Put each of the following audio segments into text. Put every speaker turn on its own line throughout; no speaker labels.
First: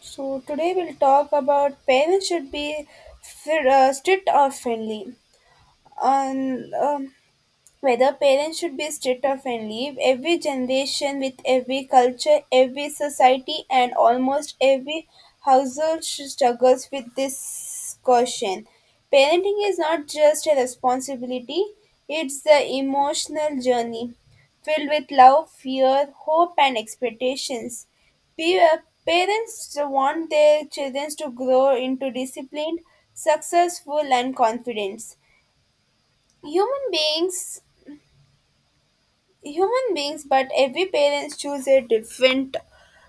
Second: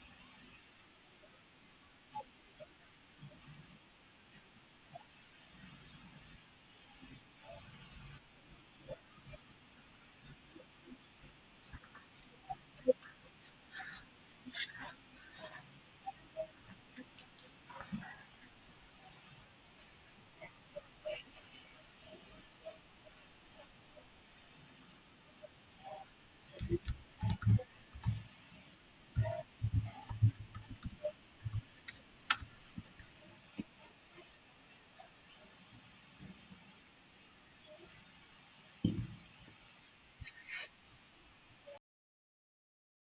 So today we'll talk about parents should be fit, strict or friendly. And Whether parents should be strict or friendly, every generation with every culture, every society, and almost every household struggles with this question. Parenting is not just a responsibility, it's the emotional journey filled with love, fear, hope, and expectations. Pa- Parents want their children to grow into disciplined, successful, and confident. Human beings human beings, but every parents choose a different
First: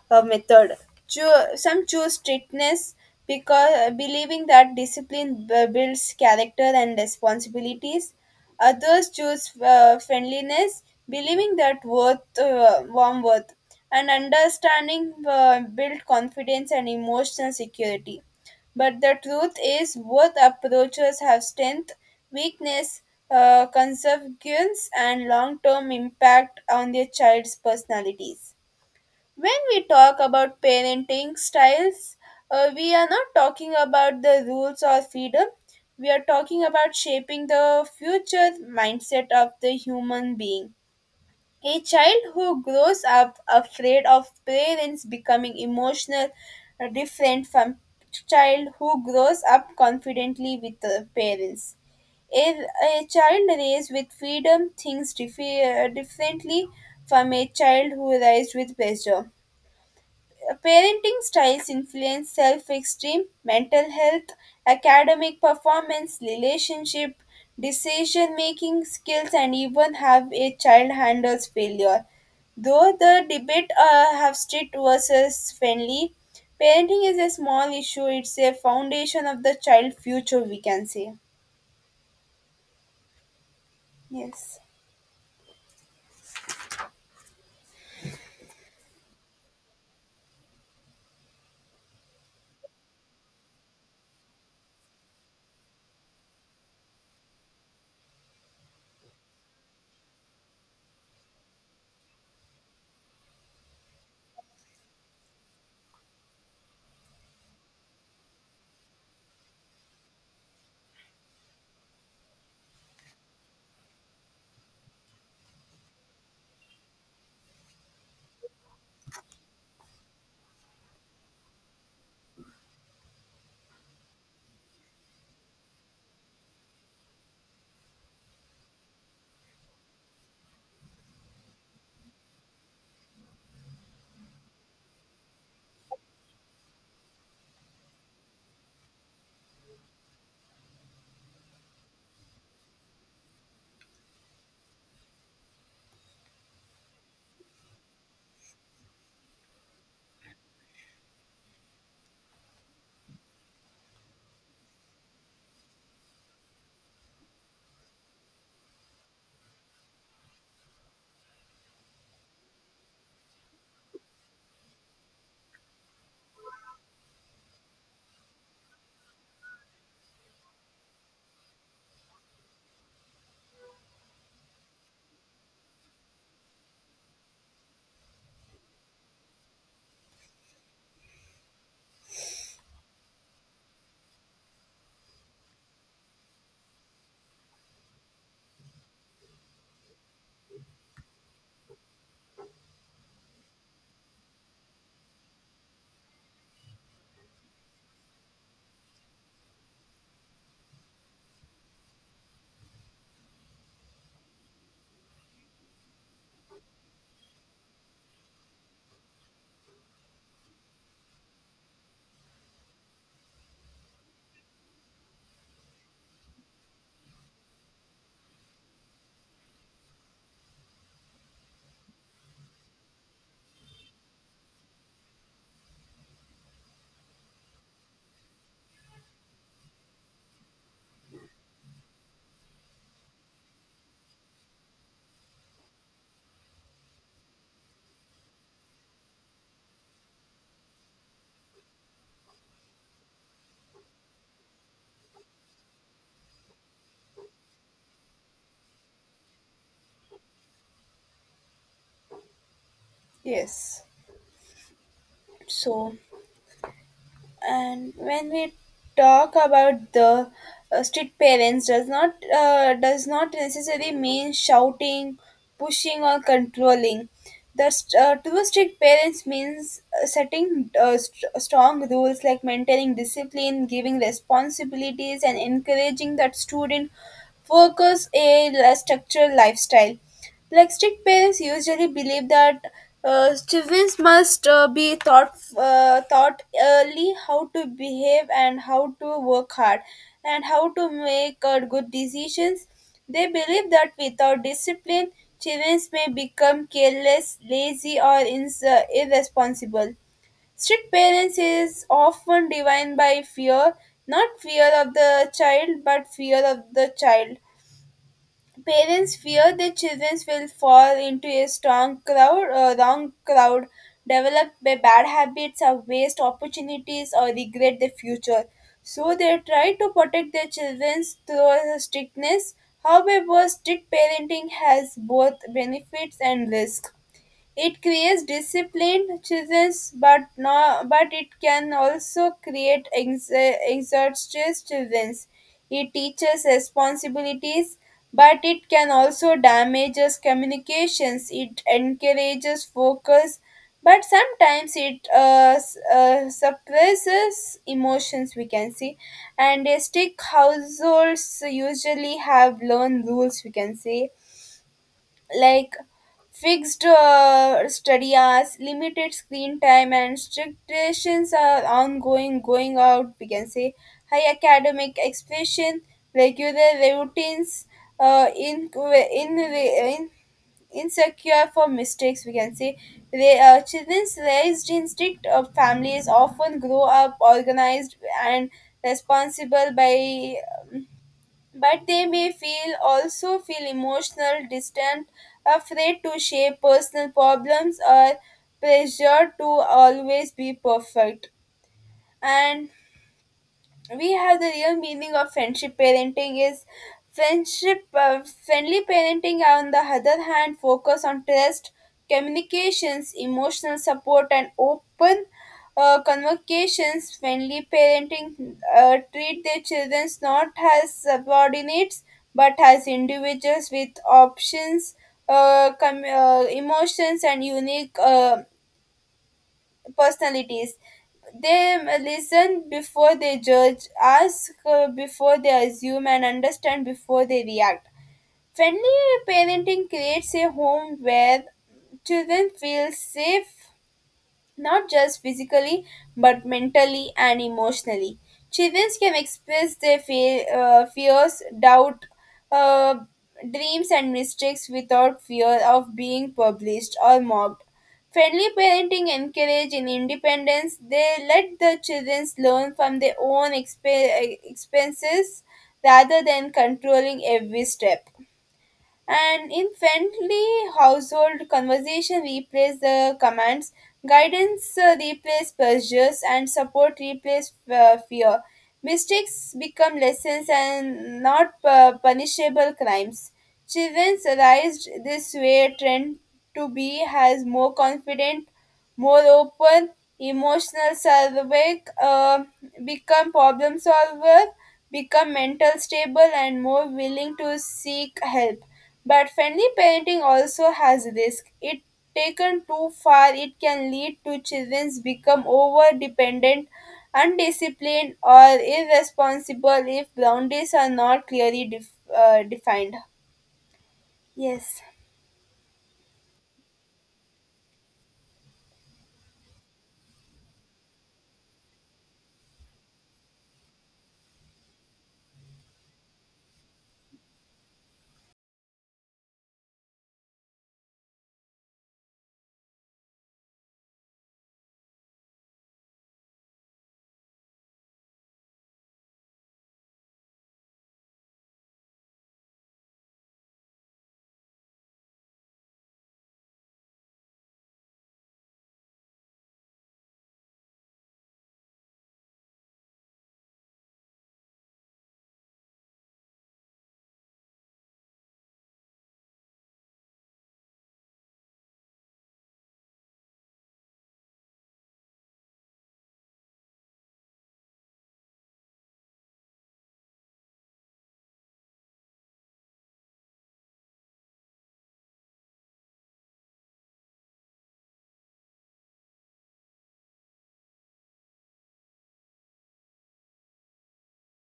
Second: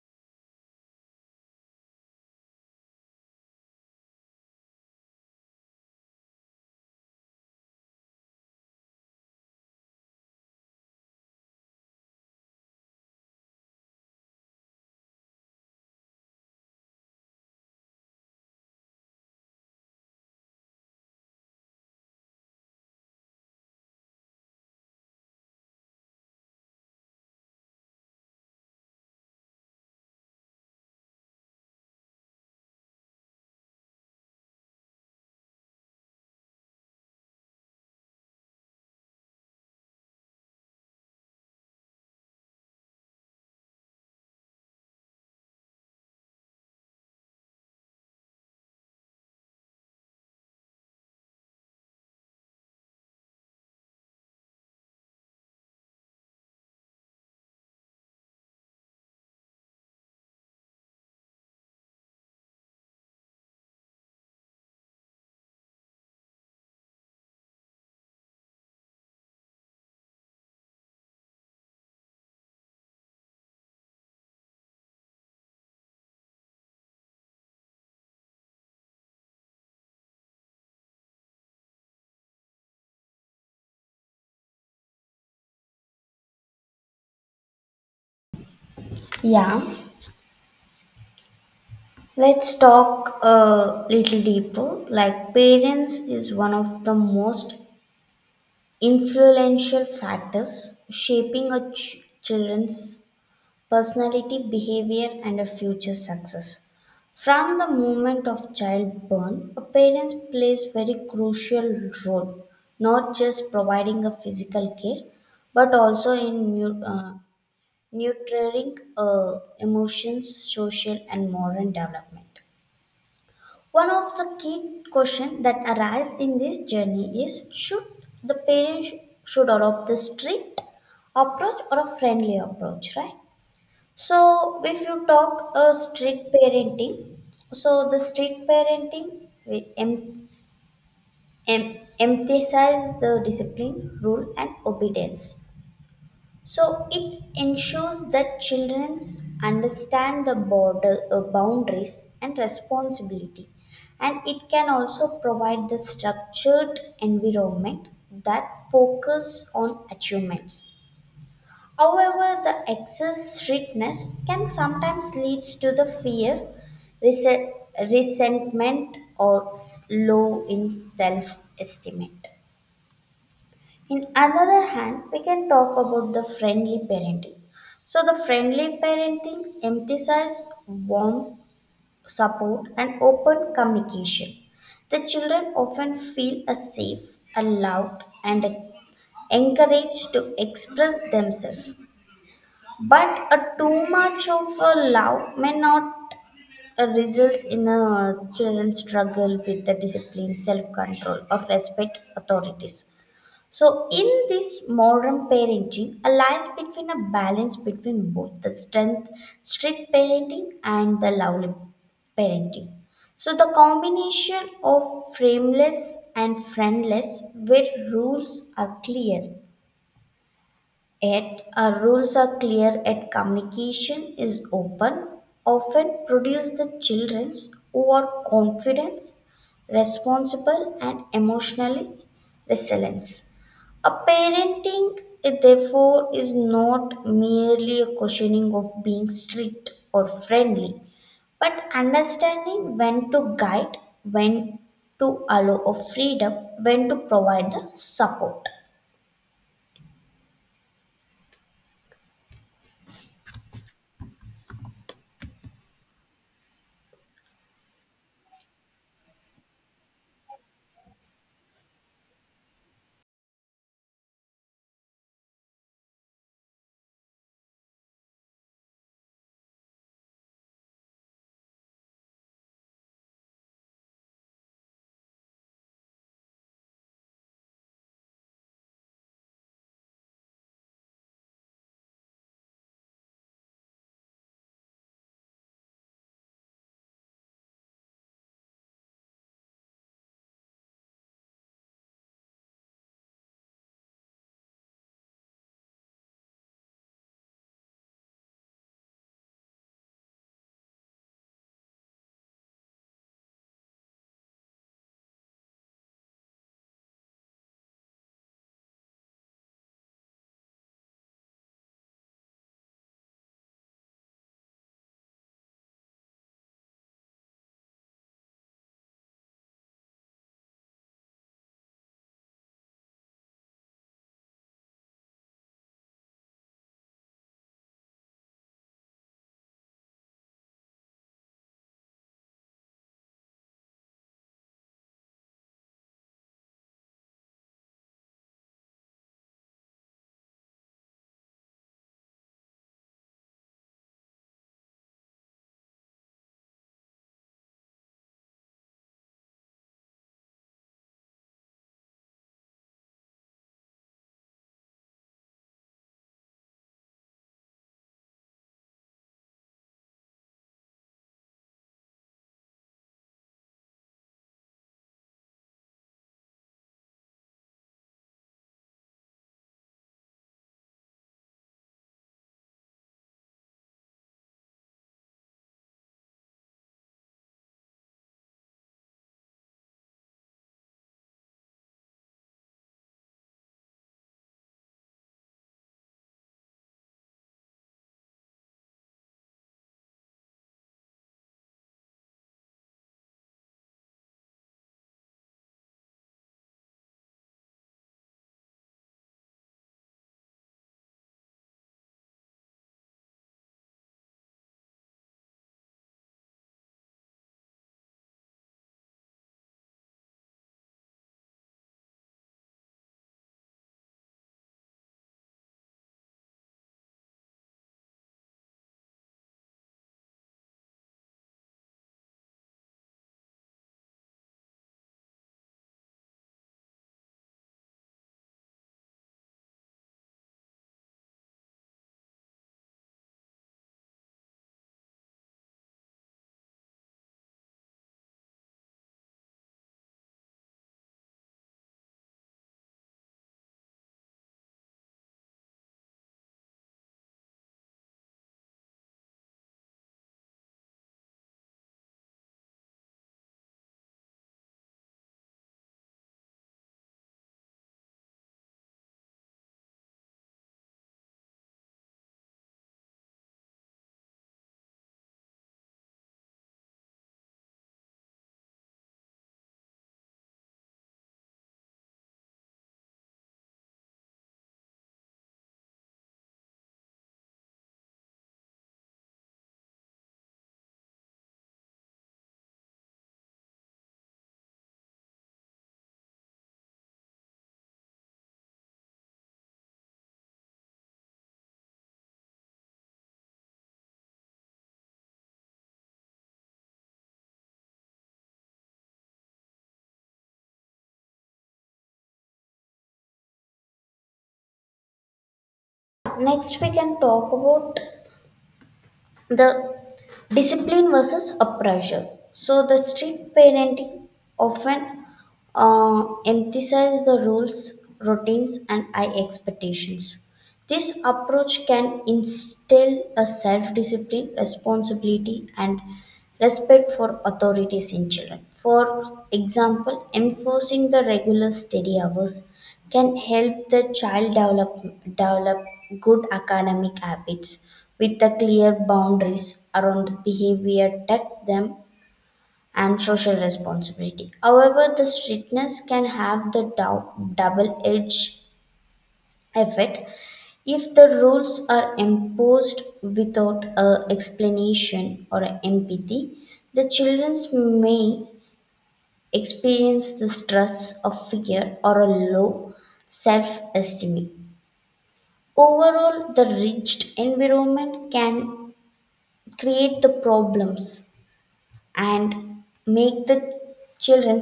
method. Some choose strictness because believing that discipline builds character and responsibilities. Others choose friendliness, believing that worth warm worth and understanding build confidence and emotional security. But the truth is, both approaches have strength, weakness, consequence, and long term impact on their child's personalities. When we talk about parenting styles, we are not talking about the rules or freedom. We are talking about shaping the future mindset of the human being. A child who grows up afraid of parents becoming emotional are different from child who grows up confidently with the parents. A child raised with freedom thinks differently from a child who raised with pressure. Parenting styles influence self esteem, mental health, academic performance, relationship, decision making skills, and even how a child handles failure. Though the debate have strict versus friendly, parenting is a small issue. It's a foundation of the child future, we can say. Yes.
Yeah, let's talk a little deeper. Like, parents is one of the most influential factors shaping a children's personality, behavior, and a future success. From the moment of childbirth, a parent plays very crucial role, not just providing a physical care, but also in nurturing emotions, social, and moral development. One of the key questions that arise in this journey is should the parents should adopt the strict approach or a friendly approach, right? So if you talk a strict parenting, so the strict parenting we emphasize the discipline, rule, and obedience, so it ensures that children understand the border boundaries and responsibility, and it can also provide the structured environment that focus on achievements. However, the excess strictness can sometimes leads to the fear, rese- resentment, or low in self-estimate. In another hand, we can talk about the friendly parenting. So, the friendly parenting emphasizes warm support and open communication. The children often feel a safe, allowed, and encouraged to express themselves. But a too much of a love may not results in a children's struggle with the discipline, self-control, or respect authorities. So, in this modern parenting, a lies between a balance between both the strength, strict parenting, and the lovely parenting. So, the combination of frameless and friendless, where rules are clear, and communication is open, often produce the children who are confident, responsible, and emotionally resilient. A parenting, therefore, is not merely a questioning of being strict or friendly, but understanding when to guide, when to allow of freedom, when to provide the support.
Yes. So, and when we talk about the strict parents does not does not necessarily mean shouting pushing or controlling the true strict parents means setting strong rules like maintaining discipline giving responsibilities and encouraging that student focus a structured lifestyle. Like strict parents, usually believe that students must be taught taught early how to behave and how to work hard and how to make good decisions. They believe that without discipline, children may become careless, lazy, or irresponsible. Strict parents is often defined by fear, not fear of the child, but fear of the child. Parents fear their children will fall into a wrong crowd, develop by bad habits or waste opportunities or regret their future. So they try to protect their children through strictness. However, strict parenting has both benefits and risks. It creates disciplined childrens, but no, but it can also create exhausted childrens. It teaches responsibilities, but it can also damages communications. It encourages focus, but sometimes it suppresses emotions, we can see. And a strict households usually have learned rules, we can see, like fixed study hours, limited screen time, and strict decisions are ongoing going out, we can say. High academic expression, regular routines, in insecure for mistakes, we can say. They children raised in strict families often grow up organized and responsible by but they may feel also feel emotional distant, afraid to share personal problems or pressured to always be perfect. And we have the real meaning of friendship parenting is friendship friendly parenting on the other hand focus on trust communications emotional support and open convocations. Friendly parenting treat their children not as subordinates but as individuals with options, emotions and unique personalities. They listen before they judge, ask before they assume, and understand before they react. Friendly parenting creates a home where children feel safe, not just physically but mentally and emotionally. Children can express their fears, doubt, uh, dreams, and mistakes without fear of being published or mocked. Friendly parenting encourage in independence. They let the children learn from their own experiences rather than controlling every step. And in friendly household conversation replace the commands, guidance replace pressures, and support replace fear. Mistakes become lessons and not punishable crimes. Children realized this way trend to be has more confident, more open, emotional survey, become problem solver, become mental stable and more willing to seek help. But friendly parenting also has risk. If taken too far, it can lead to children become over dependent, undisciplined, or irresponsible if boundaries are not clearly defined. Yes.
Next, we can talk about the discipline versus a pressure. So the strict parenting often emphasize the rules, routines, and high expectations. This approach can instill a self-discipline, responsibility, and respect for authorities in children. For example, enforcing the regular study hours can help the child develop good academic habits with the clear boundaries around behavior, tech them, and social responsibility. However, the strictness can have the double-edged effect. If the rules are imposed without a explanation or a empathy, the children may experience the stress of fear or a low self-esteem. Overall, the rigid environment can create the problems and make the children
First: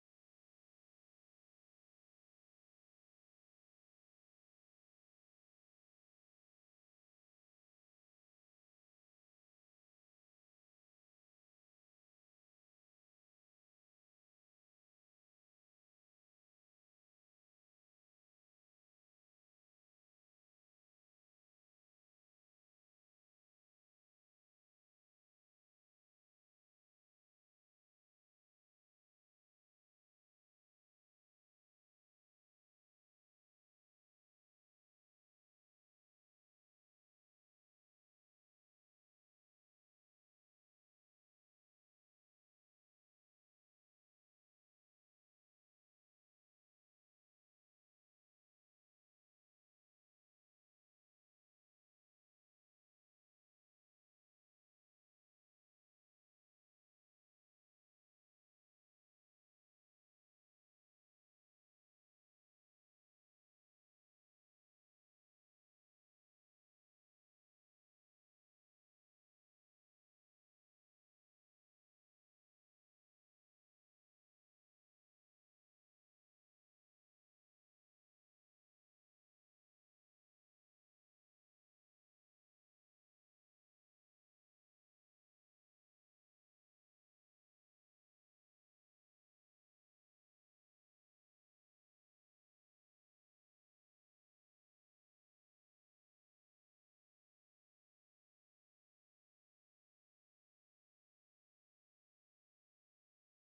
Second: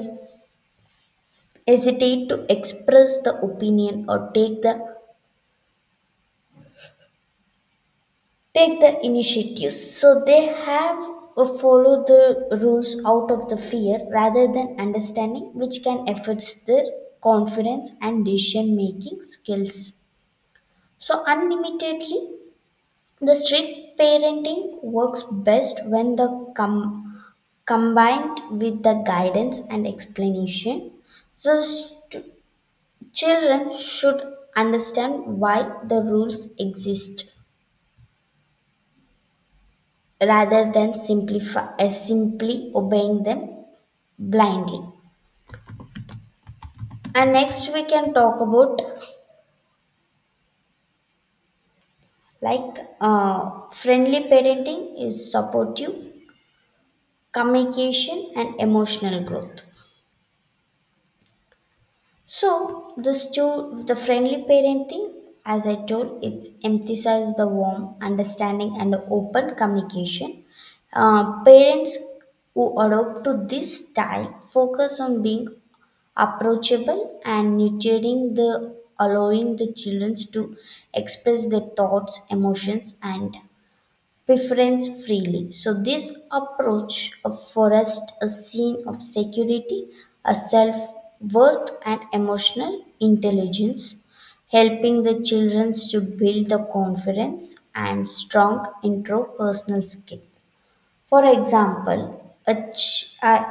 hesitate to express the opinion or take the initiatives. So they have follow the rules out of the fear rather than understanding, which can affect their confidence and decision making skills. So unlimitedly, the strict parenting works best when the com- combined with the guidance and explanation. So, children should understand why the rules exist rather than simply obeying them blindly. And next, we can talk about like friendly parenting is supportive, communication, and emotional growth. So this too, the friendly parenting, as I told, it emphasizes the warm understanding and open communication. Parents who adopt to this style focus on being approachable and nurturing, the allowing the children to express their thoughts, emotions, and preference freely. So, this approach forests a scene of security, a self worth, and emotional intelligence, helping the children to build the confidence and strong interpersonal skill. For example, a ch- at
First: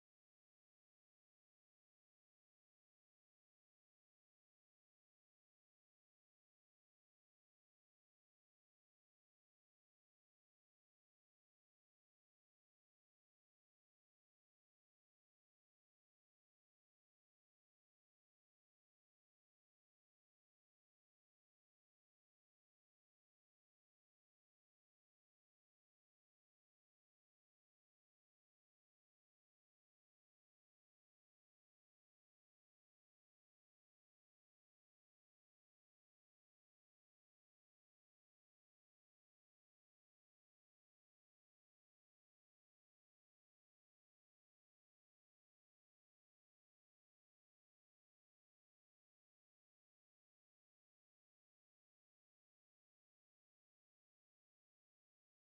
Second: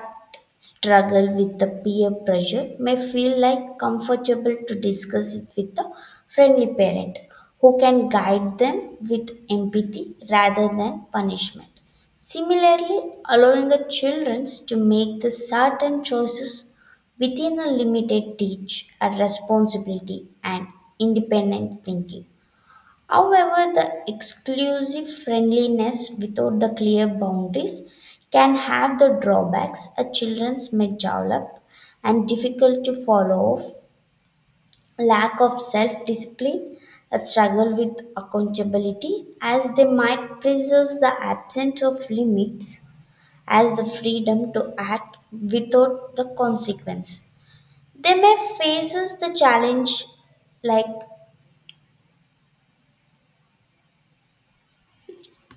struggle with the peer pressure may feel like comfortable to discuss it with a friendly parent who can guide them with empathy rather than punishment. Similarly, allowing the children to make the certain choices within a limited teach a responsibility and independent thinking. However, the exclusive friendliness without the clear boundaries can have the drawbacks. A children may develop and difficult to follow, lack of self-discipline, a struggle with accountability, as they might preserve the absence of limits as the freedom to act without the consequence. They may face the challenge like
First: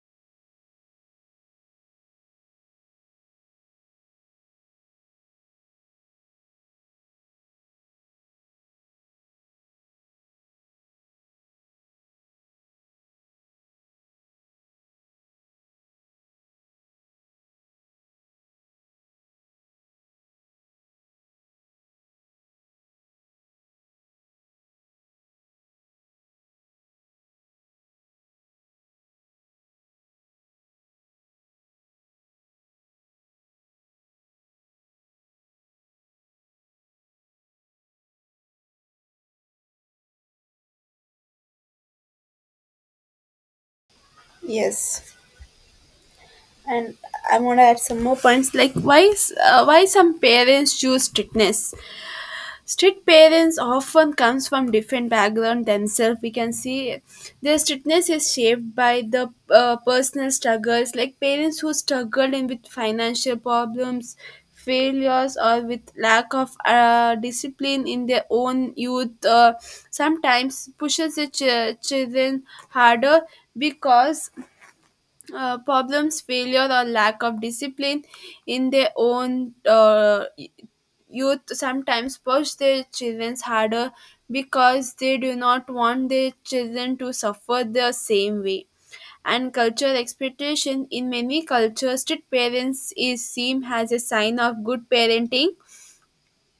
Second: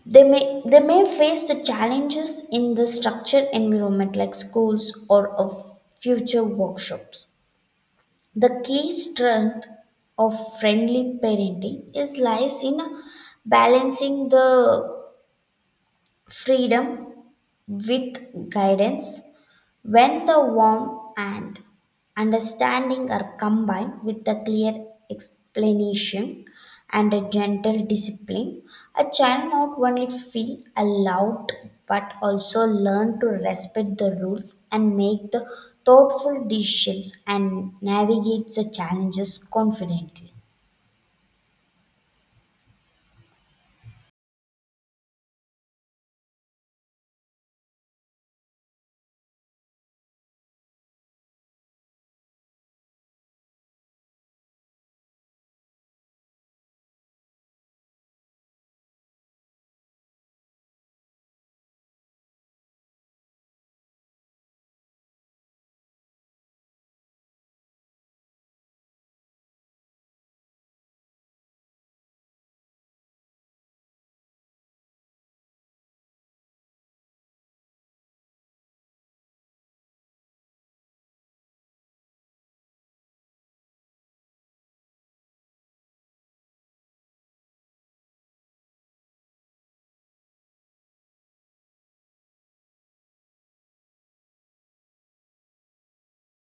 They may face the challenges in the structured environment like schools or of future workshops. The key strength of friendly parenting is lies in balancing the freedom with guidance. When the warmth and understanding are combined with a clear explanation and a gentle discipline, a child not only feel allowed but also learn to respect the rules and make the thoughtful decisions and navigate the challenges confidently.
Yes. And I want to add some more points like why some parents choose strictness. Strict parents often comes from different background themselves, we can see. Their strictness is shaped by the personal struggles, like parents who struggled in with financial problems, failures, or with lack of discipline in their own youth. Sometimes pushes the children harder because problems, failure, or lack of discipline in their own youth sometimes push their children harder because they do not want their children to suffer the same way. And cultural expectation in many cultures, strict parents is seen as a sign of good parenting.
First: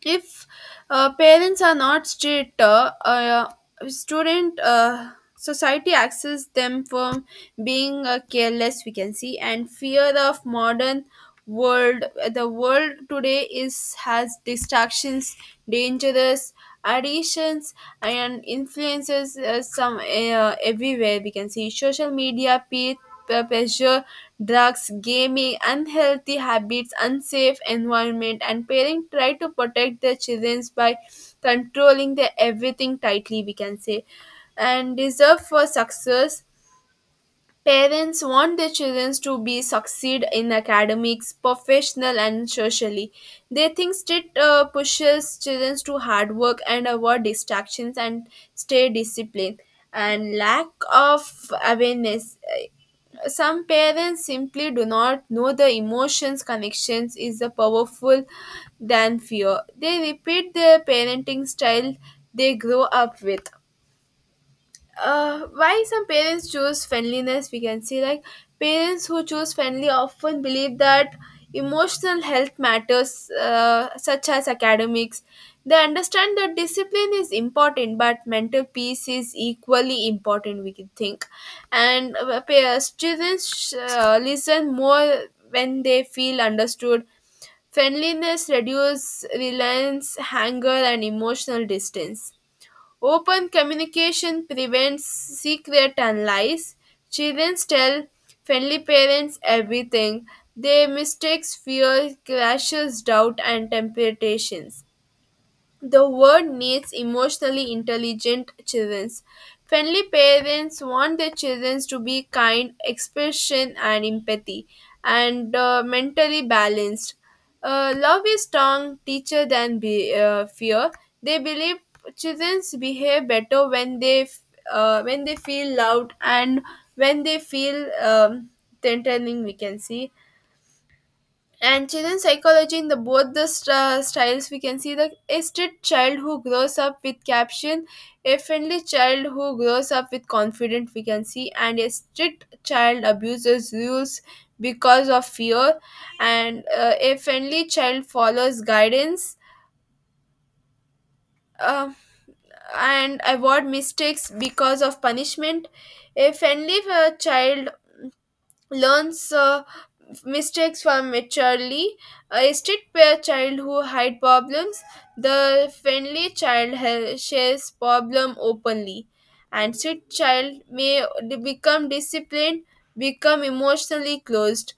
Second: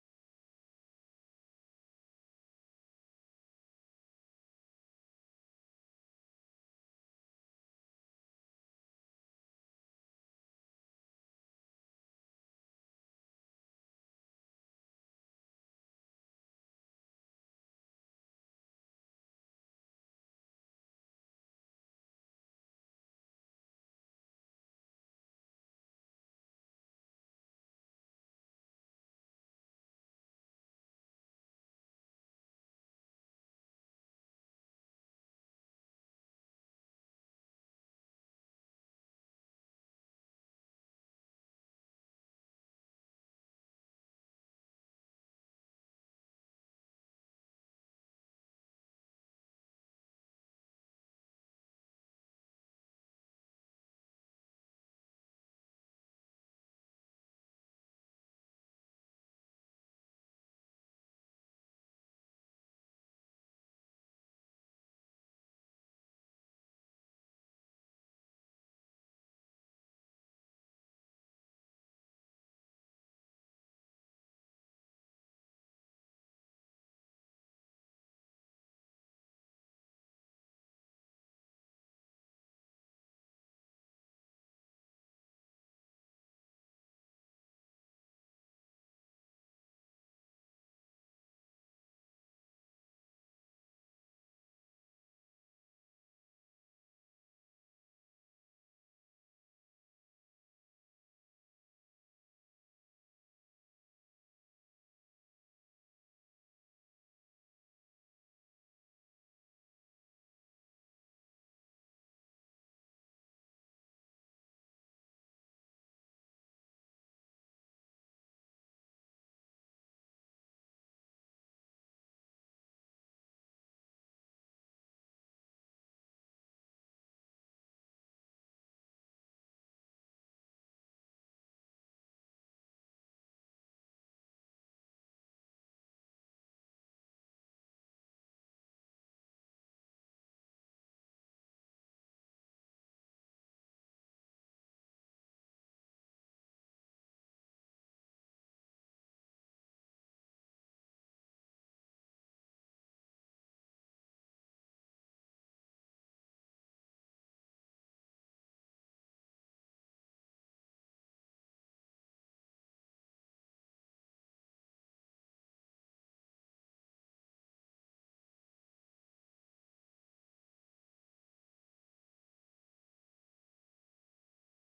If parents are not strict student society access them from being careless, we can see. And fear of modern world, the world today is has distractions, dangerous additions and influences some everywhere, we can see. Social media peer pressure drugs gaming unhealthy habits unsafe environment and parents try to protect their children by controlling their everything tightly, we can say. And deserve for success. Parents want their children to be succeed in academics, professional, and socially. They think it pushes children to hard work and avoid distractions and stay disciplined. And lack of awareness. Some parents simply do not know the emotions connections is the powerful than fear. They repeat their parenting style they grow up with. Why some parents choose friendliness, we can see, like parents who choose friendly often believe that emotional health matters such as academics. They understand that discipline is important but mental peace is equally important, we can think. And students listen more when they feel understood. Friendliness reduces reliance anger and emotional distance. Open communication prevents secret and lies. Children tell friendly parents everything. Their mistakes, fear, crashes, doubt, and temptations. The world needs emotionally intelligent children. Friendly parents want their children to be kind, expression, and empathy, and mentally balanced. Love is strong teacher than fear. They believe children behave better when when they feel loved and when they feel threatening, we can see. And children's psychology in the both the styles, we can see. The a strict child who grows up with caption, a friendly child who grows up with confidence, we can see. And a strict child abuses rules because of fear, and a friendly child follows guidance uh, and avoid mistakes because of punishment. A friendly child learns mistakes from maturely. A strict pair child who hide problems, the friendly child shares problem openly, and strict child may become disciplined, become emotionally closed.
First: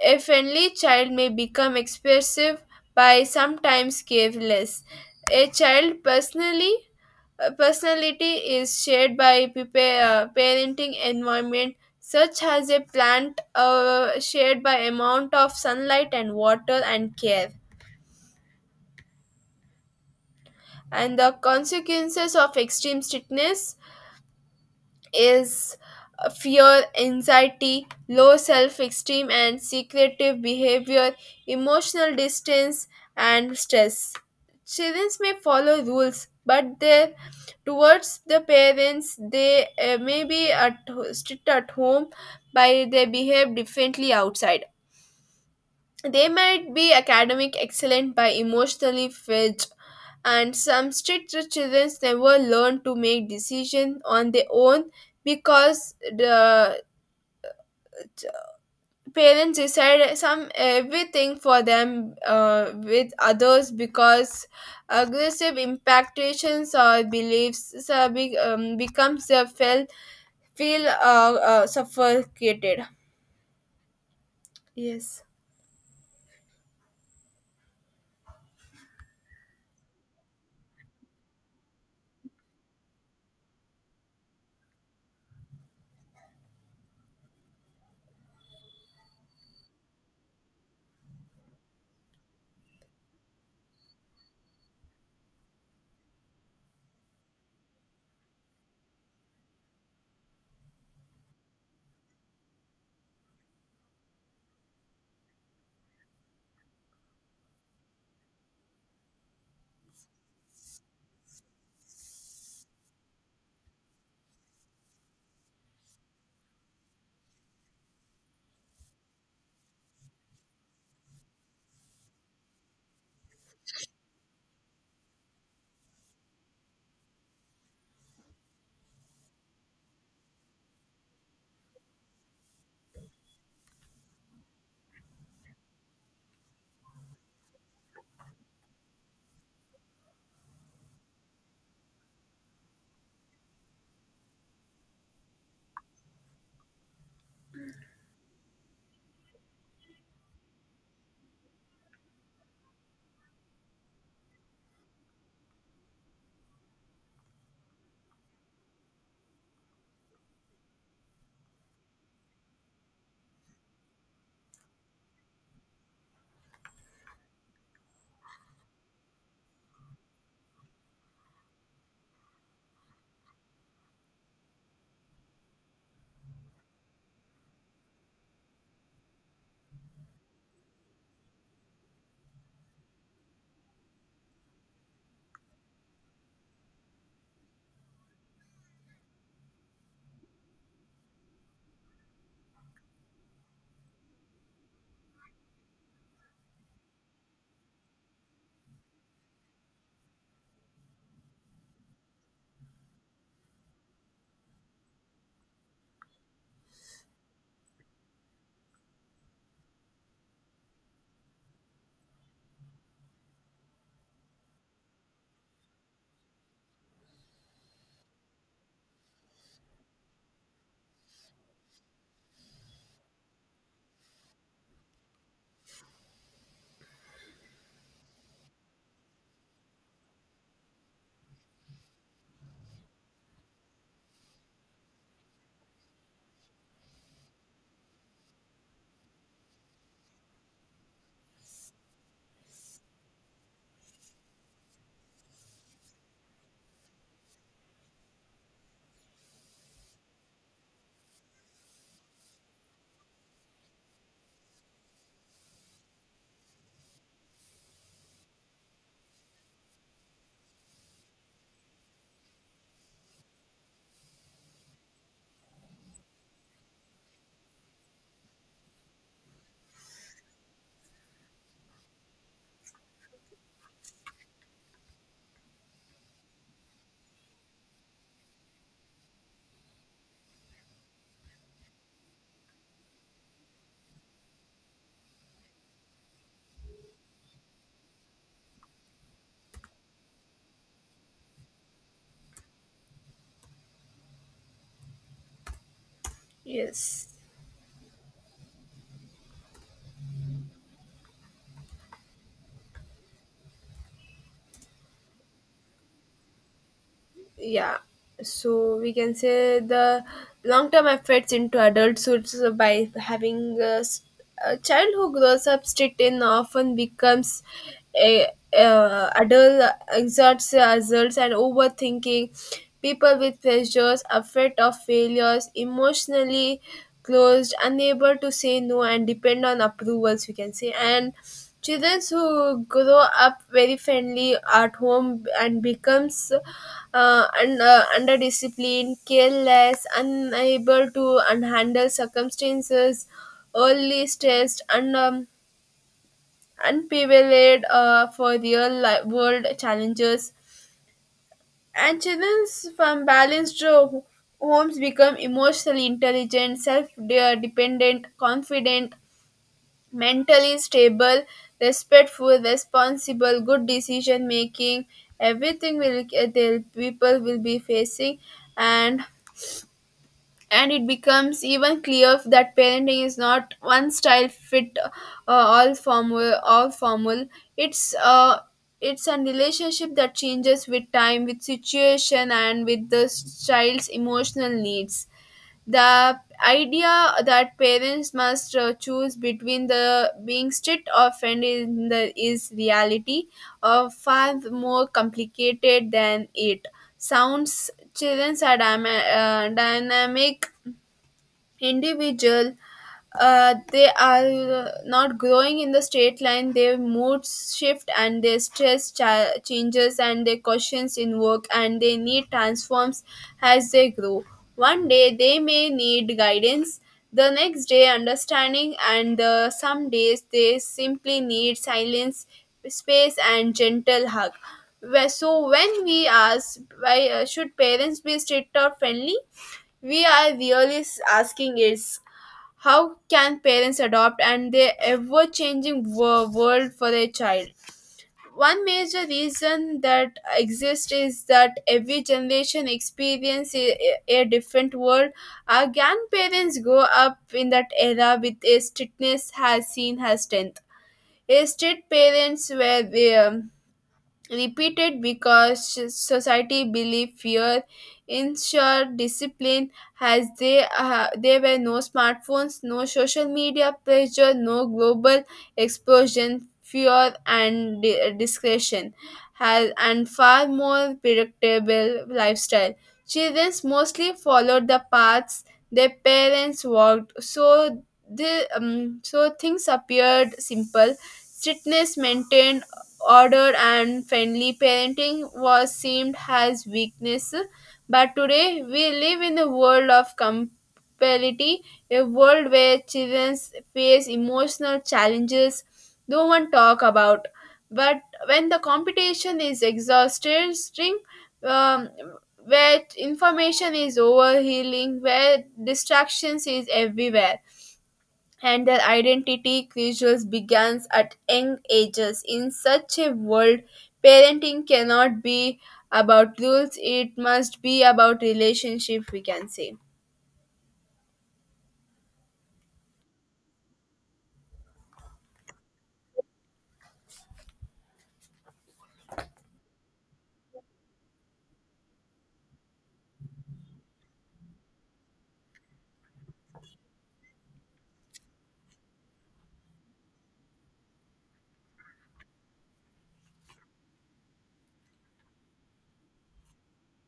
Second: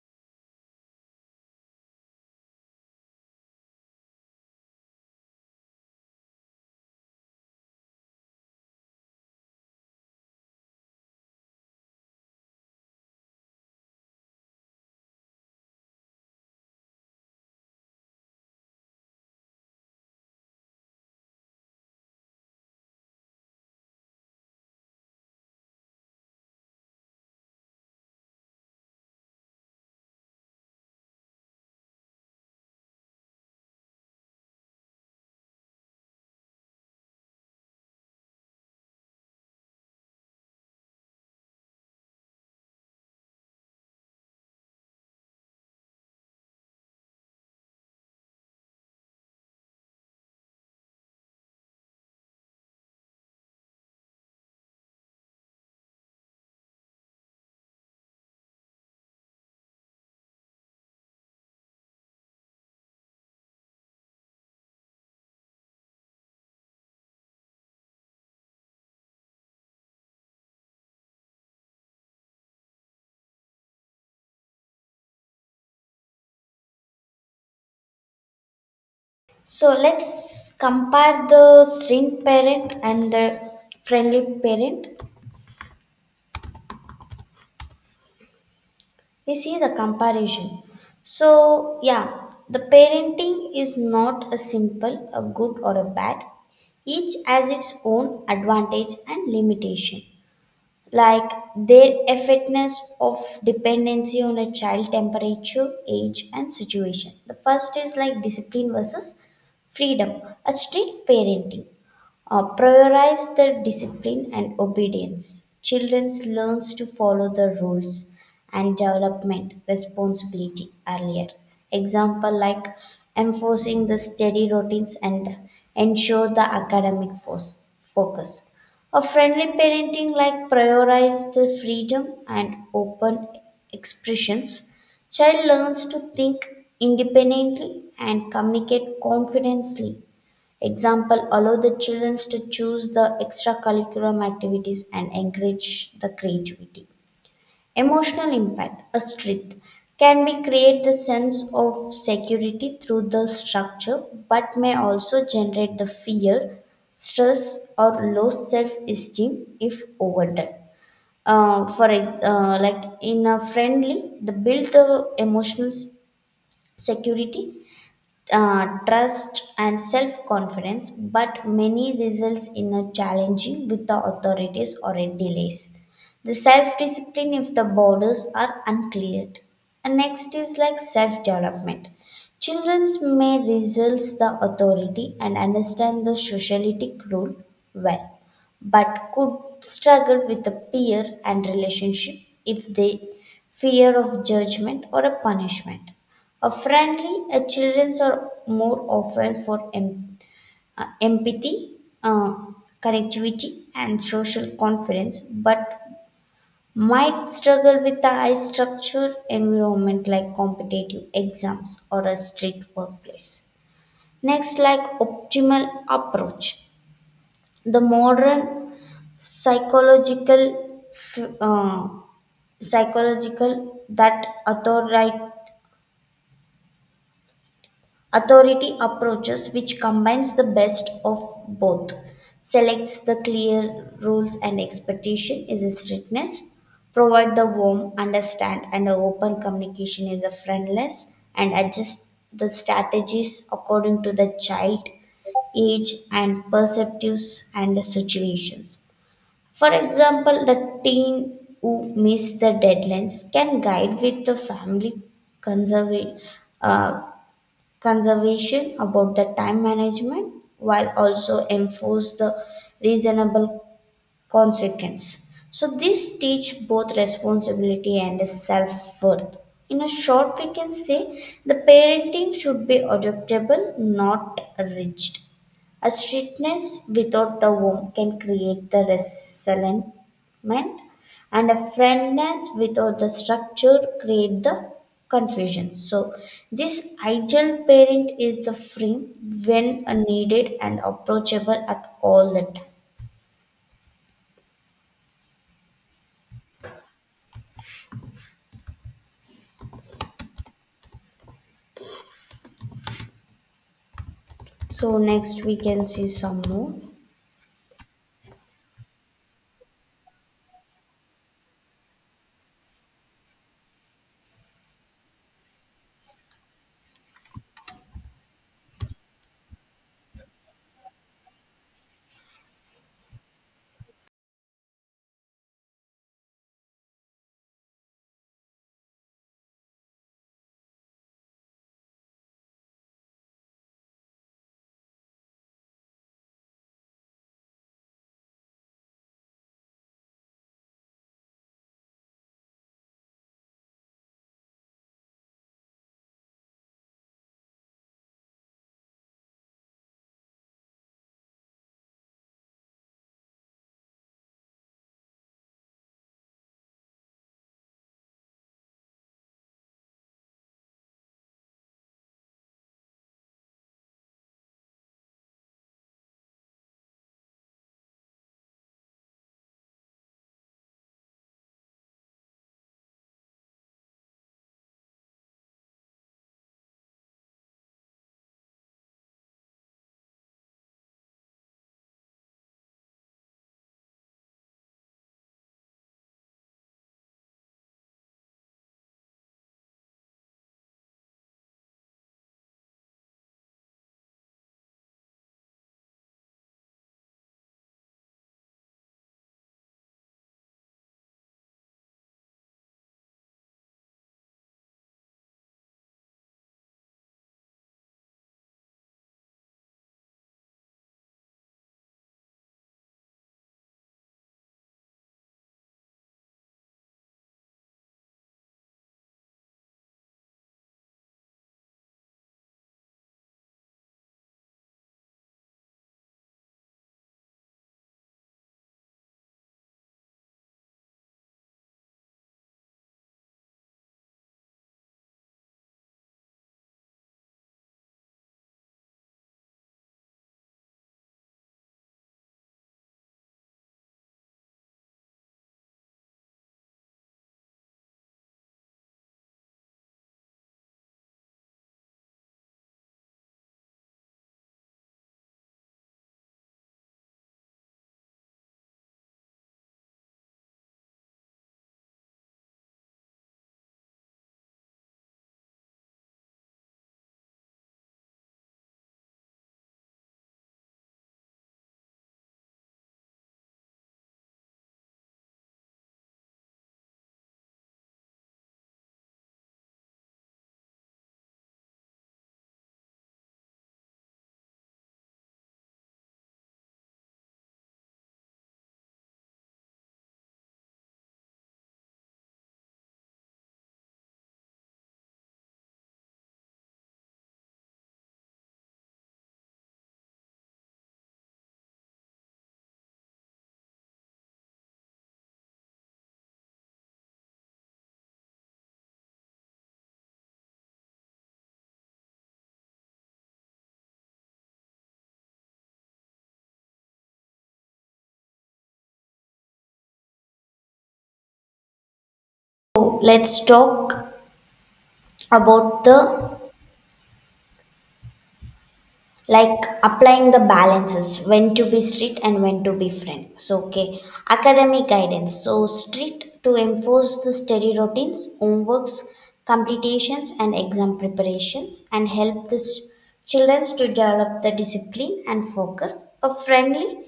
A friendly child may become expressive by sometimes careless. A child personally personality is shared by parenting environment such as a plant shared by amount of sunlight and water and care. And the consequences of extreme strictness is fear anxiety low self-esteem and secretive behavior, emotional distance and stress. Children may follow rules but their towards the parents, they may be at strict at home by they behave differently outside. They might be academic excellent by emotionally fed. And some strict children never learn to make decisions on their own because the parents decide some everything for them with others because aggressive impactations or beliefs becomes a felt feel suffocated. Yes.
So let's compare the strict parent and the friendly parent. We see the comparison. So yeah, the parenting is not a simple a good or a bad. Each has its own advantage and limitation, like their effectiveness of dependency on a child temperature, age, and situation. The first is like discipline versus freedom. A strict parenting prioritize the discipline and obedience. Children learns to follow the rules and development responsibility earlier. Example like enforcing the steady routines and ensure the academic force, focus. A friendly parenting like prioritize the freedom and open expressions. Child learns to think independently and communicate confidently. Example, allow the children to choose the extracurriculum activities and encourage the creativity. Emotional impact, a street can be create the sense of security through the structure, but may also generate the fear, stress, or low self-esteem if overdone. Like in a friendly, the build the emotional s- security, trust, and self confidence, but many results in a challenging with the authorities or in delays. The self discipline if the borders are uncleared. And next is like self development. Children may resist the authority and understand the socialistic rule well, but could struggle with a peer and relationship if they fear of judgment or a punishment. A friendly, a children are more often for empathy, uh, connectivity, and social confidence, but might struggle with a high structure environment like competitive exams or a strict workplace. Next, like optimal approach. The modern psychological f- uh, psychological that authority approaches which combines the best of both, selects the clear rules and expectation is a strictness, provide the warm understand and a open communication is a friendless, and adjust the strategies according to the child age and perceptives and the situations. For example, the teen who miss the deadlines can guide with the family conserva- uh, conservation about the time management, while also enforce the reasonable consequence. So this teach both responsibility and self-worth. In a short, we can say the parenting should be adaptable, not rigid. A strictness without the warmth can create the resentment, and a friendness without the structure create the confusion. So, this ideal parent is the free when needed and approachable at all the time.
Yes.
So next we can see some more.
Yeah, so we can say the long term efforts into adulthood. So by having a child who grows up strict and often becomes a, a adult exerts results and overthinking, people with pressures afraid of failures emotionally closed unable to say no and depend on approvals, we can say. And children who grow up very friendly at home and becomes under discipline, careless, unable to handle circumstances, early stressed, and unprepared for real world challenges. And children from homes become emotionally intelligent, self-dependent, confident, mentally stable, respectful, responsible, good decision making, everything will the people will be facing and and it becomes even clear that parenting is not one style fit all formal, it's uh it's a relationship that changes with time, with situation, and with the child's emotional needs. The idea that parents must choose between the being strict or friendly in the, is reality far more complicated than it sounds. Children are dynamic individual, they are not growing in the straight line. Their moods shift and their changes and their questions in work and their need transforms as they grow. One day they may need guidance, the next day understanding, and some days they simply need silence, space, and gentle hug. So when we ask why should parents be strict or friendly, we are really asking is how can parents adopt and their ever-changing world for their child. One major reason that exists is that every generation experiences a different world. Our grandparents grow up in that era with a strictness has seen as strength. A strict parents were repeated because society believed fear ensured discipline. As they there were no smartphones, no social media pressure, no global explosion fear and discretion has and far more predictable lifestyle. Children mostly followed the paths their parents walked, so the so things appeared simple. Strictness maintained order and friendly parenting was seemed as weakness. But today we live in a world of compatibility, a world where children face emotional challenges no one talk about, but when the competition is exhausted string, um, where information is overhealing, where distractions is everywhere, and their identity crisis begins at young ages. In such a world, parenting cannot be about rules, it must be about relationship, we can say.
So let's talk about the like applying the balances when to be strict and when to be friend. So okay, academic guidance. So strict to enforce the study routines, homeworks, completions, and exam preparations, and help the children to develop the discipline and focus. A friendly,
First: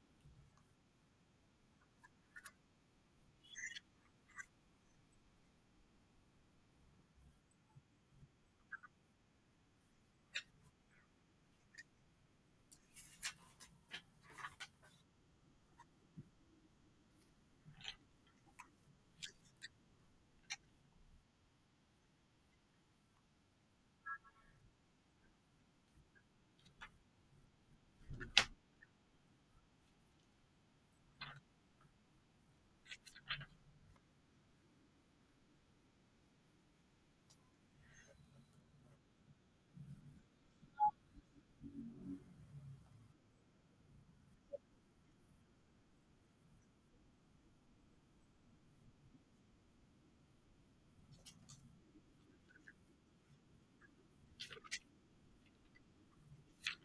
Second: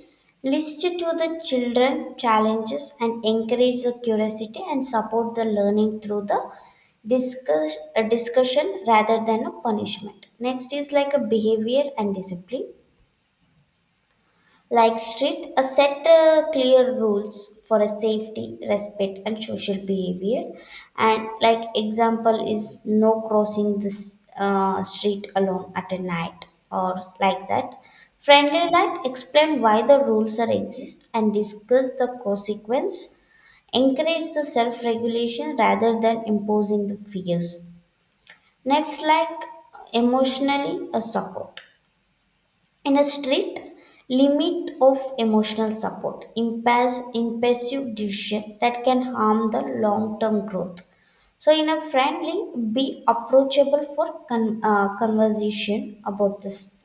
listen to the children challenges and encourage the curiosity and support the learning through the discussion rather than a punishment. Next is like a behavior and discipline, like street a set clear rules for a safety, respect, and social behavior, and like example is no crossing this street alone at a night, or like that. Friendly, like explain why the rules are exist and discuss the consequence, encourage the self regulation rather than imposing the fears. Next, like emotionally a support. In a strict, limit of emotional support impairs impulsive decision that can harm the long-term growth. So, in a friendly, be approachable for conversation about this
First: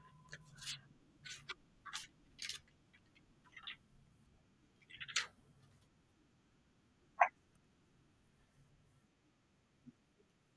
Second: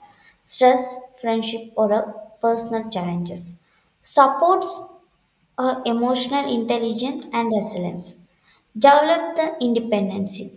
stress, friendship, or personal challenges. Supports emotional intelligence and resilience, develop the independency.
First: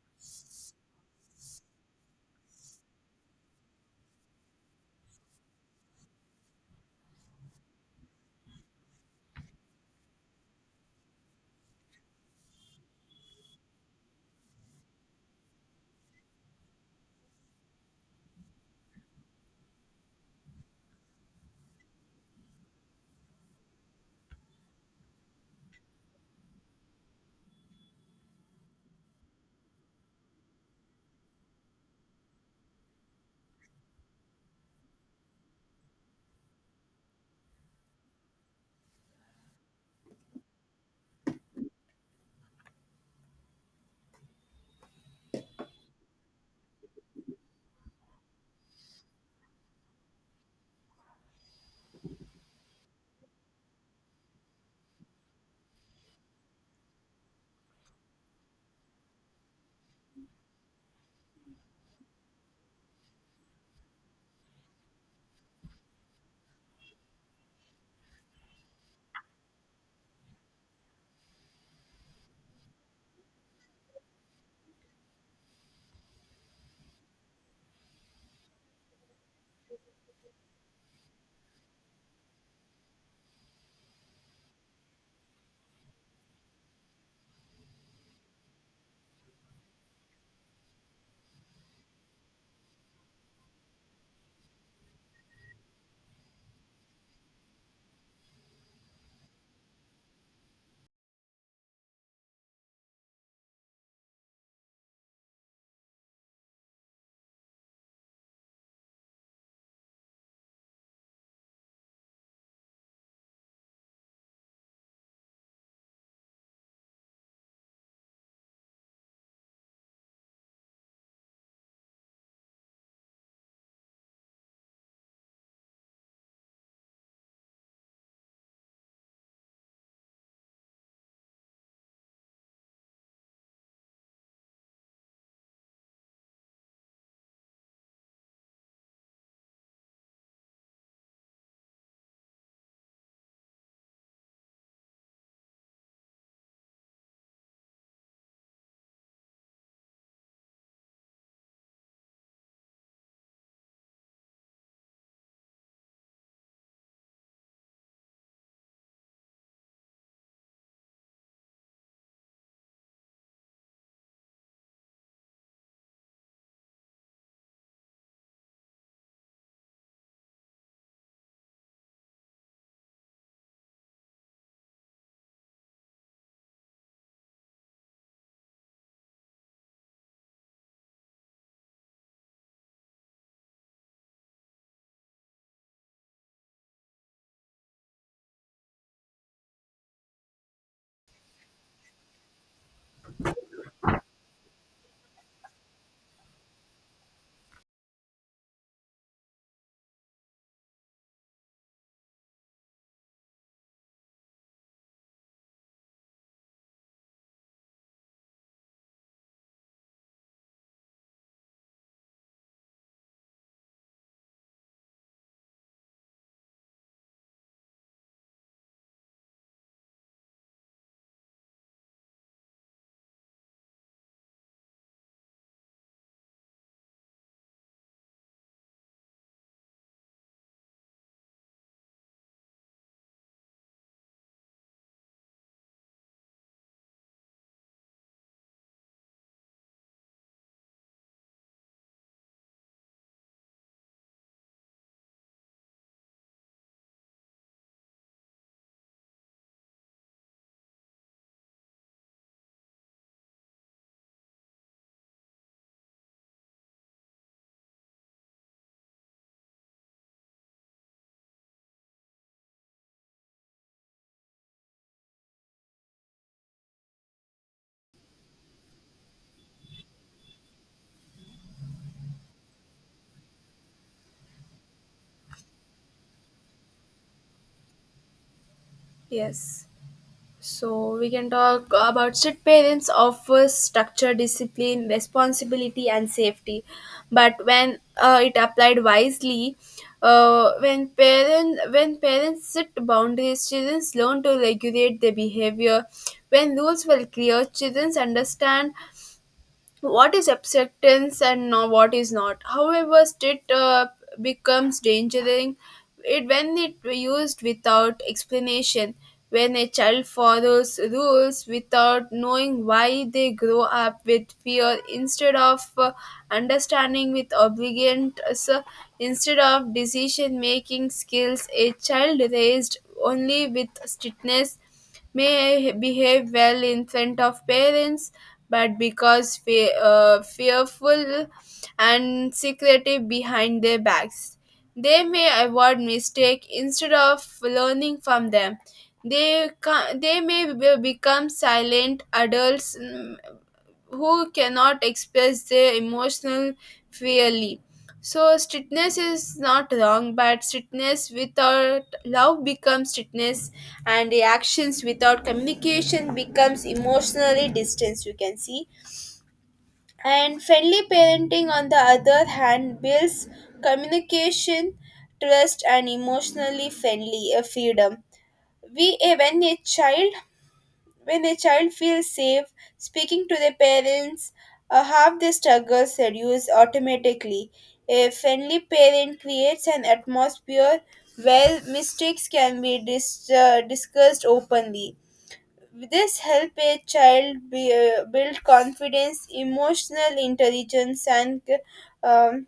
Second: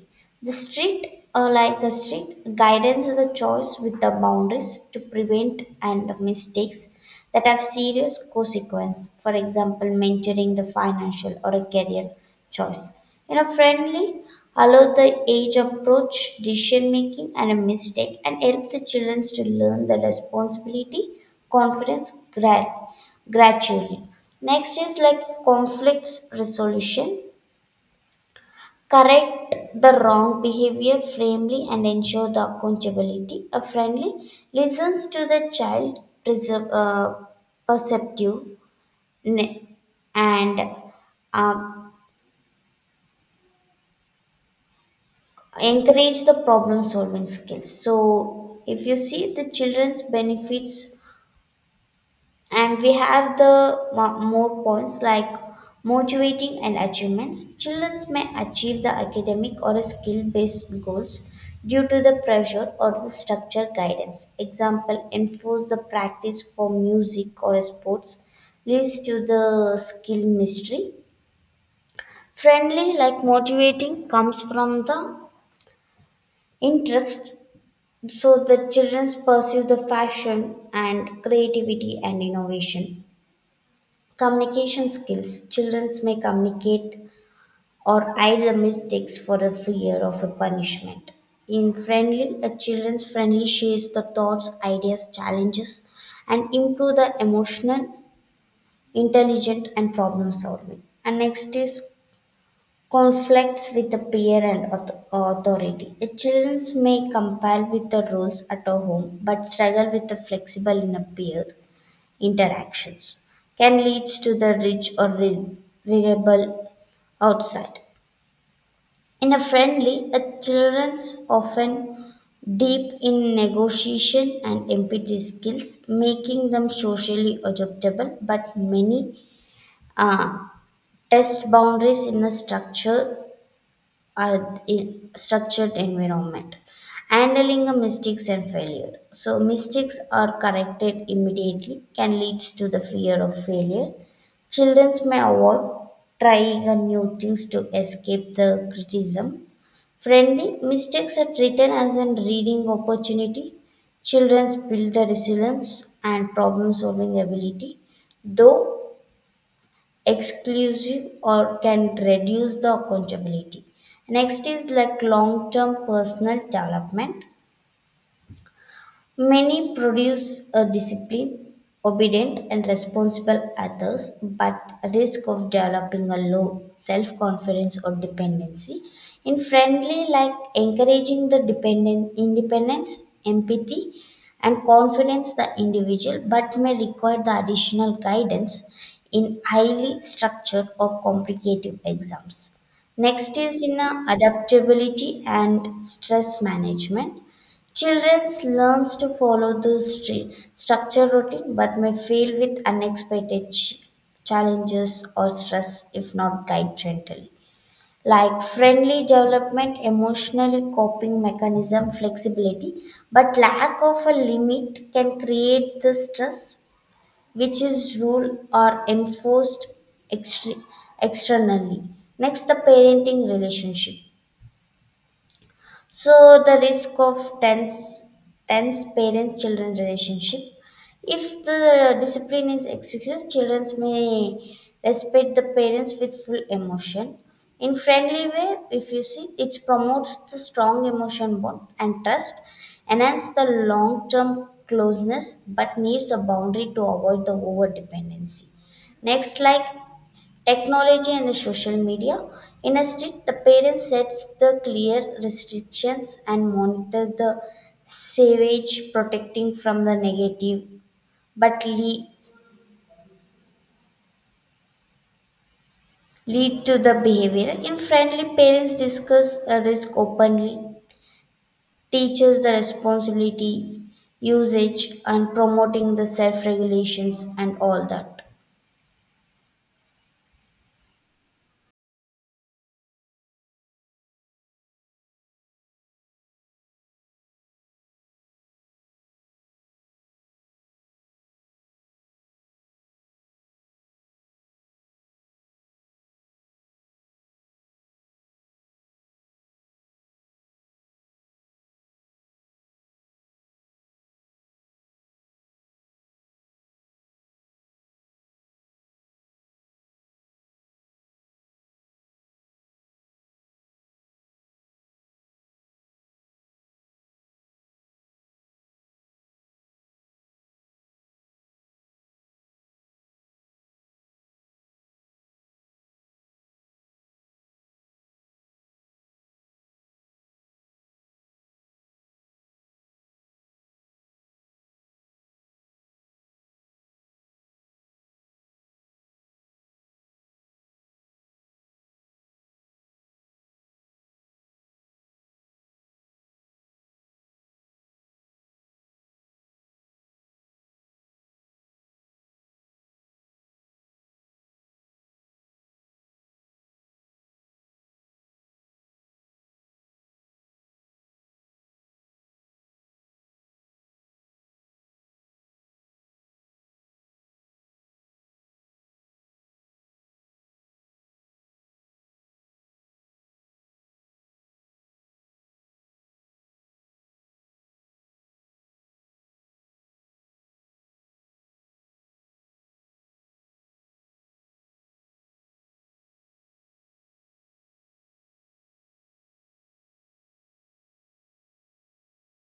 The strict, or like a strict guidance of the choice with the boundaries to prevent and mistakes that have serious consequence. For example, mentoring the financial or a career choice. You know, friendly, allow the age approach, decision making, and a mistake, and help the children to learn the responsibility, confidence gra- gradually. Next is like conflicts resolution, correct the wrong behavior firmly and ensure the accountability. A friendly listens to the child preserve, uh, perceptive ne- and uh, encourage the problem solving skills. So if you see the children's benefits, and we have the more points like motivating and achievements. Children may achieve the academic or skill based goals due to the pressure or the structure guidance. Example, enforce the practice for music or sports leads to the skill mystery. Friendly, like motivating comes from the interest, so the children pursue the fashion and creativity and innovation. Communication skills. Children may communicate or hide the mistakes for the fear of a punishment. In friendly, a children's friendly shares the thoughts, ideas, challenges, and improve the emotional, intelligent, and problem solving. And next is conflicts with the peer and authority. The children may comply with the rules at a home, but struggle with the flexible in a peer interactions, can lead to the rich or rebel outside. In a friendly, a children's often deep in negotiation and empathy skills, making them socially adaptable. But many uh, test boundaries in a structure are in structured environment. Handling a mistakes and failure, so mistakes are corrected immediately can leads to the fear of failure. Children may avoid trying a new things to escape the criticism. Friendly, mistakes are treated as a reading opportunity, children build the resilience and problem solving ability, though exclusive or can reduce the accountability. Next is like long term personal development. Many produce a disciplined, obedient, and responsible others, but risk of developing a low self confidence or dependency. In friendly, like encouraging the dependent independence, empathy, and confidence the individual, but may require the additional guidance in highly structured or complicated exams. Next is in adaptability and stress management. Children learns to follow the structure routine, but may fail with challenges or stress if not guided gently. Like friendly development, emotionally coping mechanism, flexibility, but lack of a limit can create the stress which is rule or enforced extre- externally. Next, the parenting relationship. So the risk of tense parent children relationship. If the discipline is excessive, children may respect the parents with full emotion. In friendly way, if you see, it promotes the strong emotion bond and trust, enhance the long term closeness, but needs a boundary to avoid the over dependency. Next, like technology and the social media. In a state, the parent sets the clear restrictions and monitor the savage, protecting from the negative, but lead to the behavior. In friendly, parents discuss a risk openly, teaches the responsibility, usage, and promoting the self regulations and all that.
Yes. So we can talk about strict parents offer structure, discipline, responsibility, and safety. But when it applied wisely, when parents set boundaries, children learn to regulate their behavior. When rules were clear, children understand what is acceptance and what is not. However, state becomes dangerous it when it used without explanation. When a child follows rules without knowing why, they grow up with fear instead of understanding, with obligation instead of decision making skills. A child raised only with strictness may behave well in front of parents, but because fearful and secretive behind their backs. They may avoid mistake instead of learning from them. They ca- they may be- become silent adults, who cannot express their emotional freely. So strictness is not wrong, but strictness without love becomes strictness, and the actions without communication becomes emotionally distance. You can see, and friendly parenting, on the other hand, builds communication, trust, and emotionally friendly freedom. We, eh, when a child feels safe speaking to their parents, half the struggles reduce automatically. A friendly parent creates an atmosphere where mistakes can be discussed openly. This help a child build confidence, emotional intelligence, and um,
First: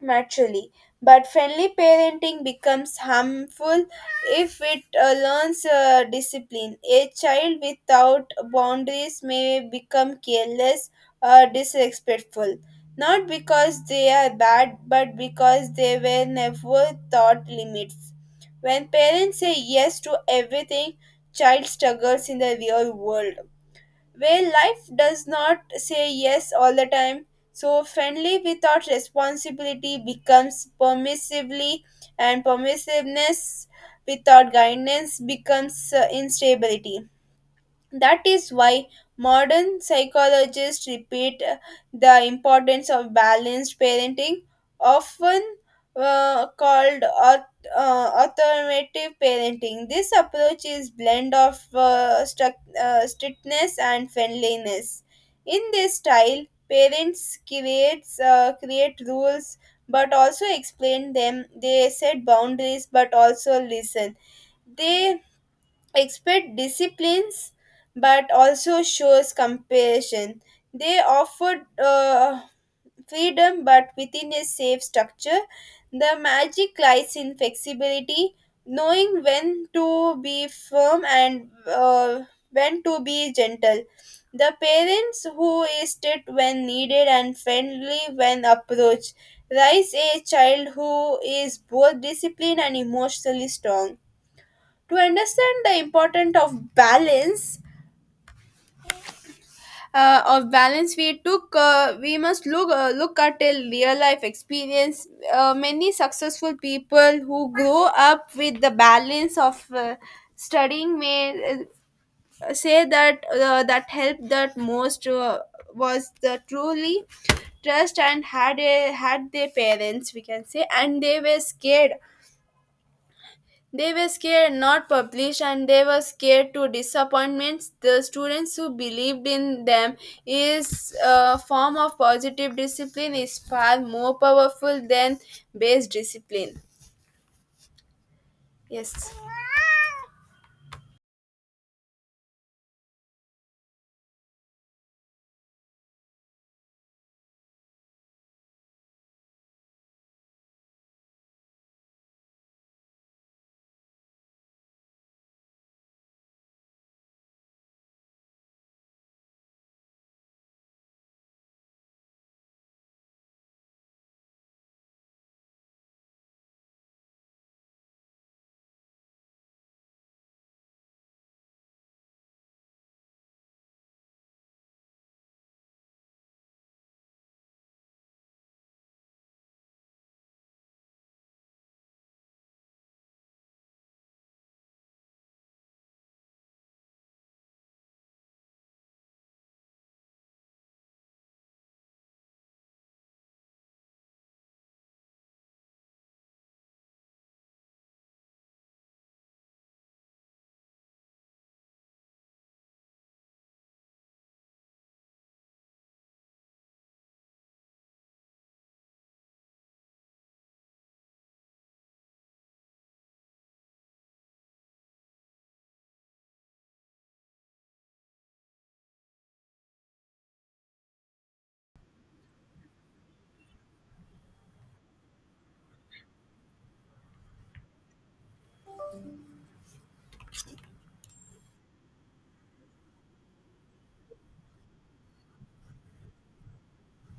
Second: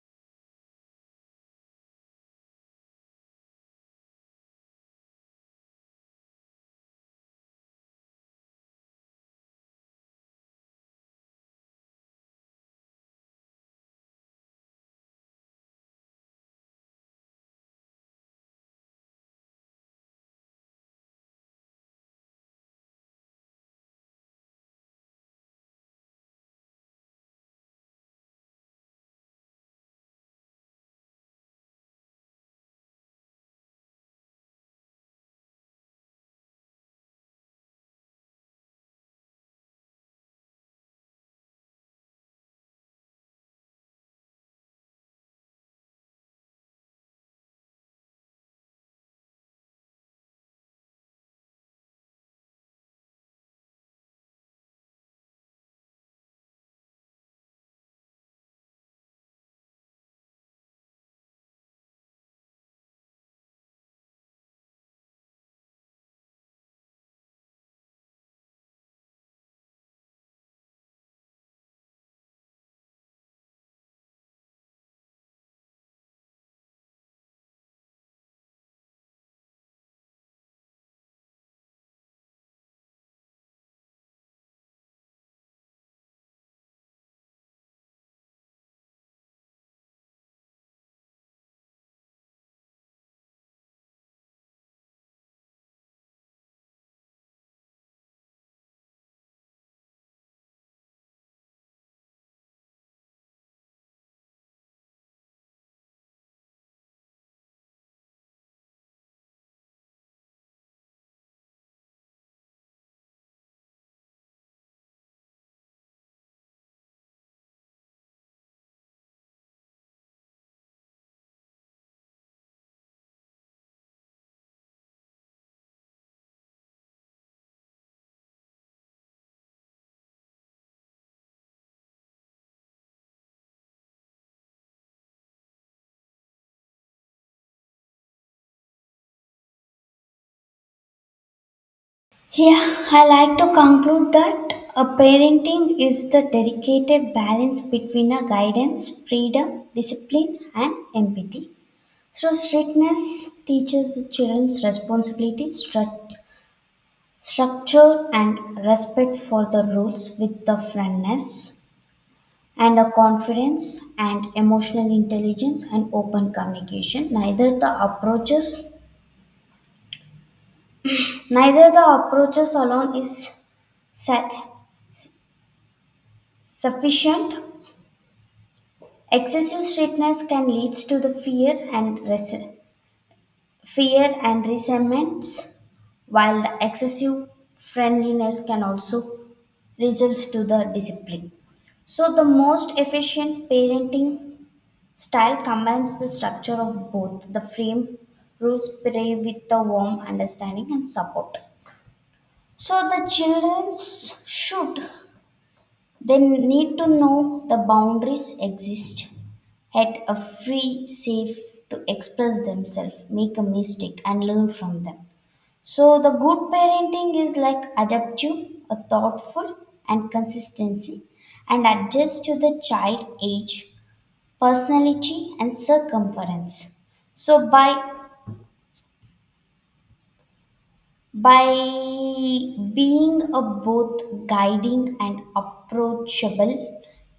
naturally. But friendly parenting becomes harmful if it learns discipline. A child without boundaries may become careless or disrespectful, not because they are bad, but because they were never taught limits. When parents say yes to everything, child struggles in the real world where life does not say yes all the time. So, friendly without responsibility becomes permissively, and permissiveness without guidance becomes instability. That is why modern psychologists repeat the importance of balanced parenting, often called automative parenting. This approach is blend of strictness and friendliness. In this style, parents creates create rules but also explain them. They set boundaries but also listen. They expert disciplines but also shows compassion. They offered freedom but within a safe structure. The magic lies in flexibility, knowing when to be firm and when to be gentle. The parents who is strict when needed and friendly when approached raise a child who is both disciplined and emotionally strong. To understand the importance of balance we must look at a real life experience. Many successful people who grow up with the balance of studying may say that that helped, that most was the truly trust and had their parents, we can say, and they were scared. They were scared not published and they were scared to disappointments. The students who believed in them is a form of positive discipline is far more powerful than base discipline. Yes.
Yeah, I like to conclude that a parenting is the dedicated balance between a guidance, freedom, discipline, and empathy. So, strictness teaches the children's responsibility, structure, and respect for the rules with the friendness and a confidence and emotional intelligence and open communication. Neither the approaches alone is sa- sufficient. Excessive strictness can lead to the fear and resentments, while the excessive friendliness can also result to the discipline. So the most efficient parenting style combines the structure of both the frame rules play with the warm understanding and support. So the children should They need to know the boundaries exist at a free, safe to express themselves, make a mistake, and learn from them. So the good parenting is like adaptive, a thoughtful, and consistency, and adjust to the child age, personality, and circumference. So by being a both guiding and approachable,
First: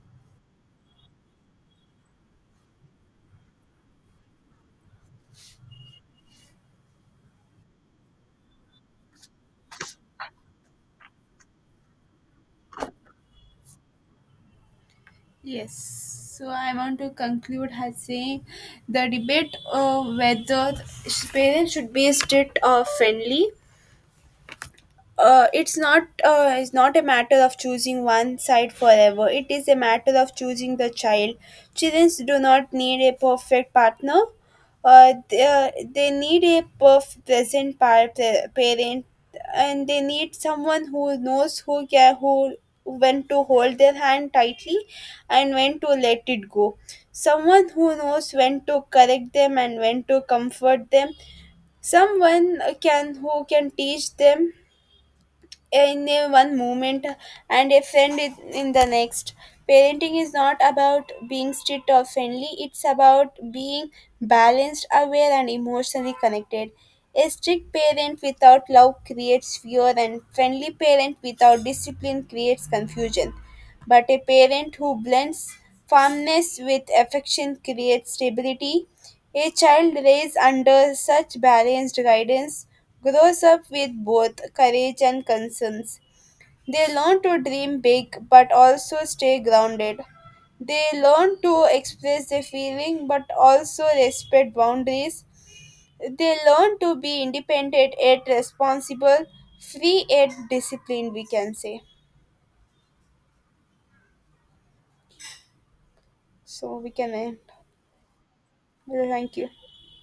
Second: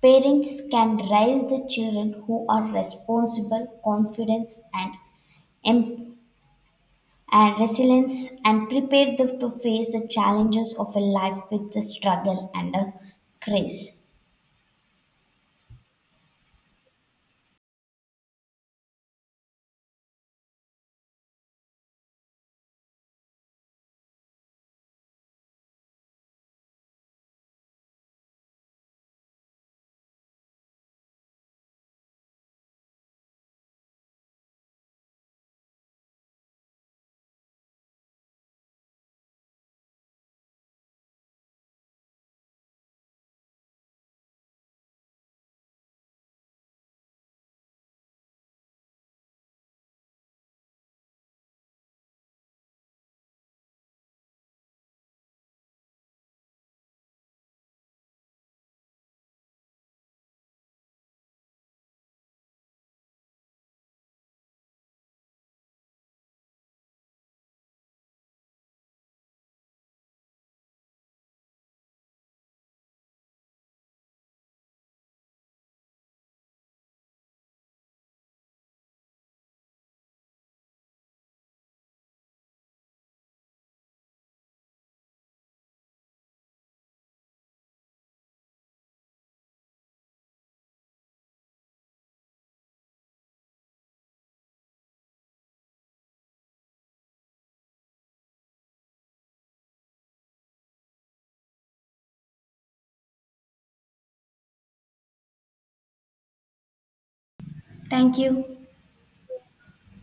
parents can raise the children who are responsible, confident, and em- resilient, and prepare them to face the challenges of a life with the struggle and a grace.
Yes. So I want to conclude her saying the debate of whether parents should be strict or friendly, it's not a matter of choosing one side forever. It is a matter of choosing the child. Children do not need a perfect partner. They need a parent, and they need someone who knows, who care, who when to hold their hand tightly and when to let it go. Someone who knows when to correct them and when to comfort them. Someone can who can teach them in a one moment and a friend in the next. Parenting is not about being strict or friendly, it's about being balanced, aware, and emotionally connected. A strict parent without love creates fear, and friendly parent without discipline creates confusion. But a parent who blends firmness with affection creates stability. A child raised under such balanced guidance grows up with both courage and concerns. They learn to dream big but also stay grounded. They learn to express their feeling but also respect boundaries. They learn to be independent yet responsible, free yet disciplined, we can say. So we can end.
Thank you.
Well, thank you.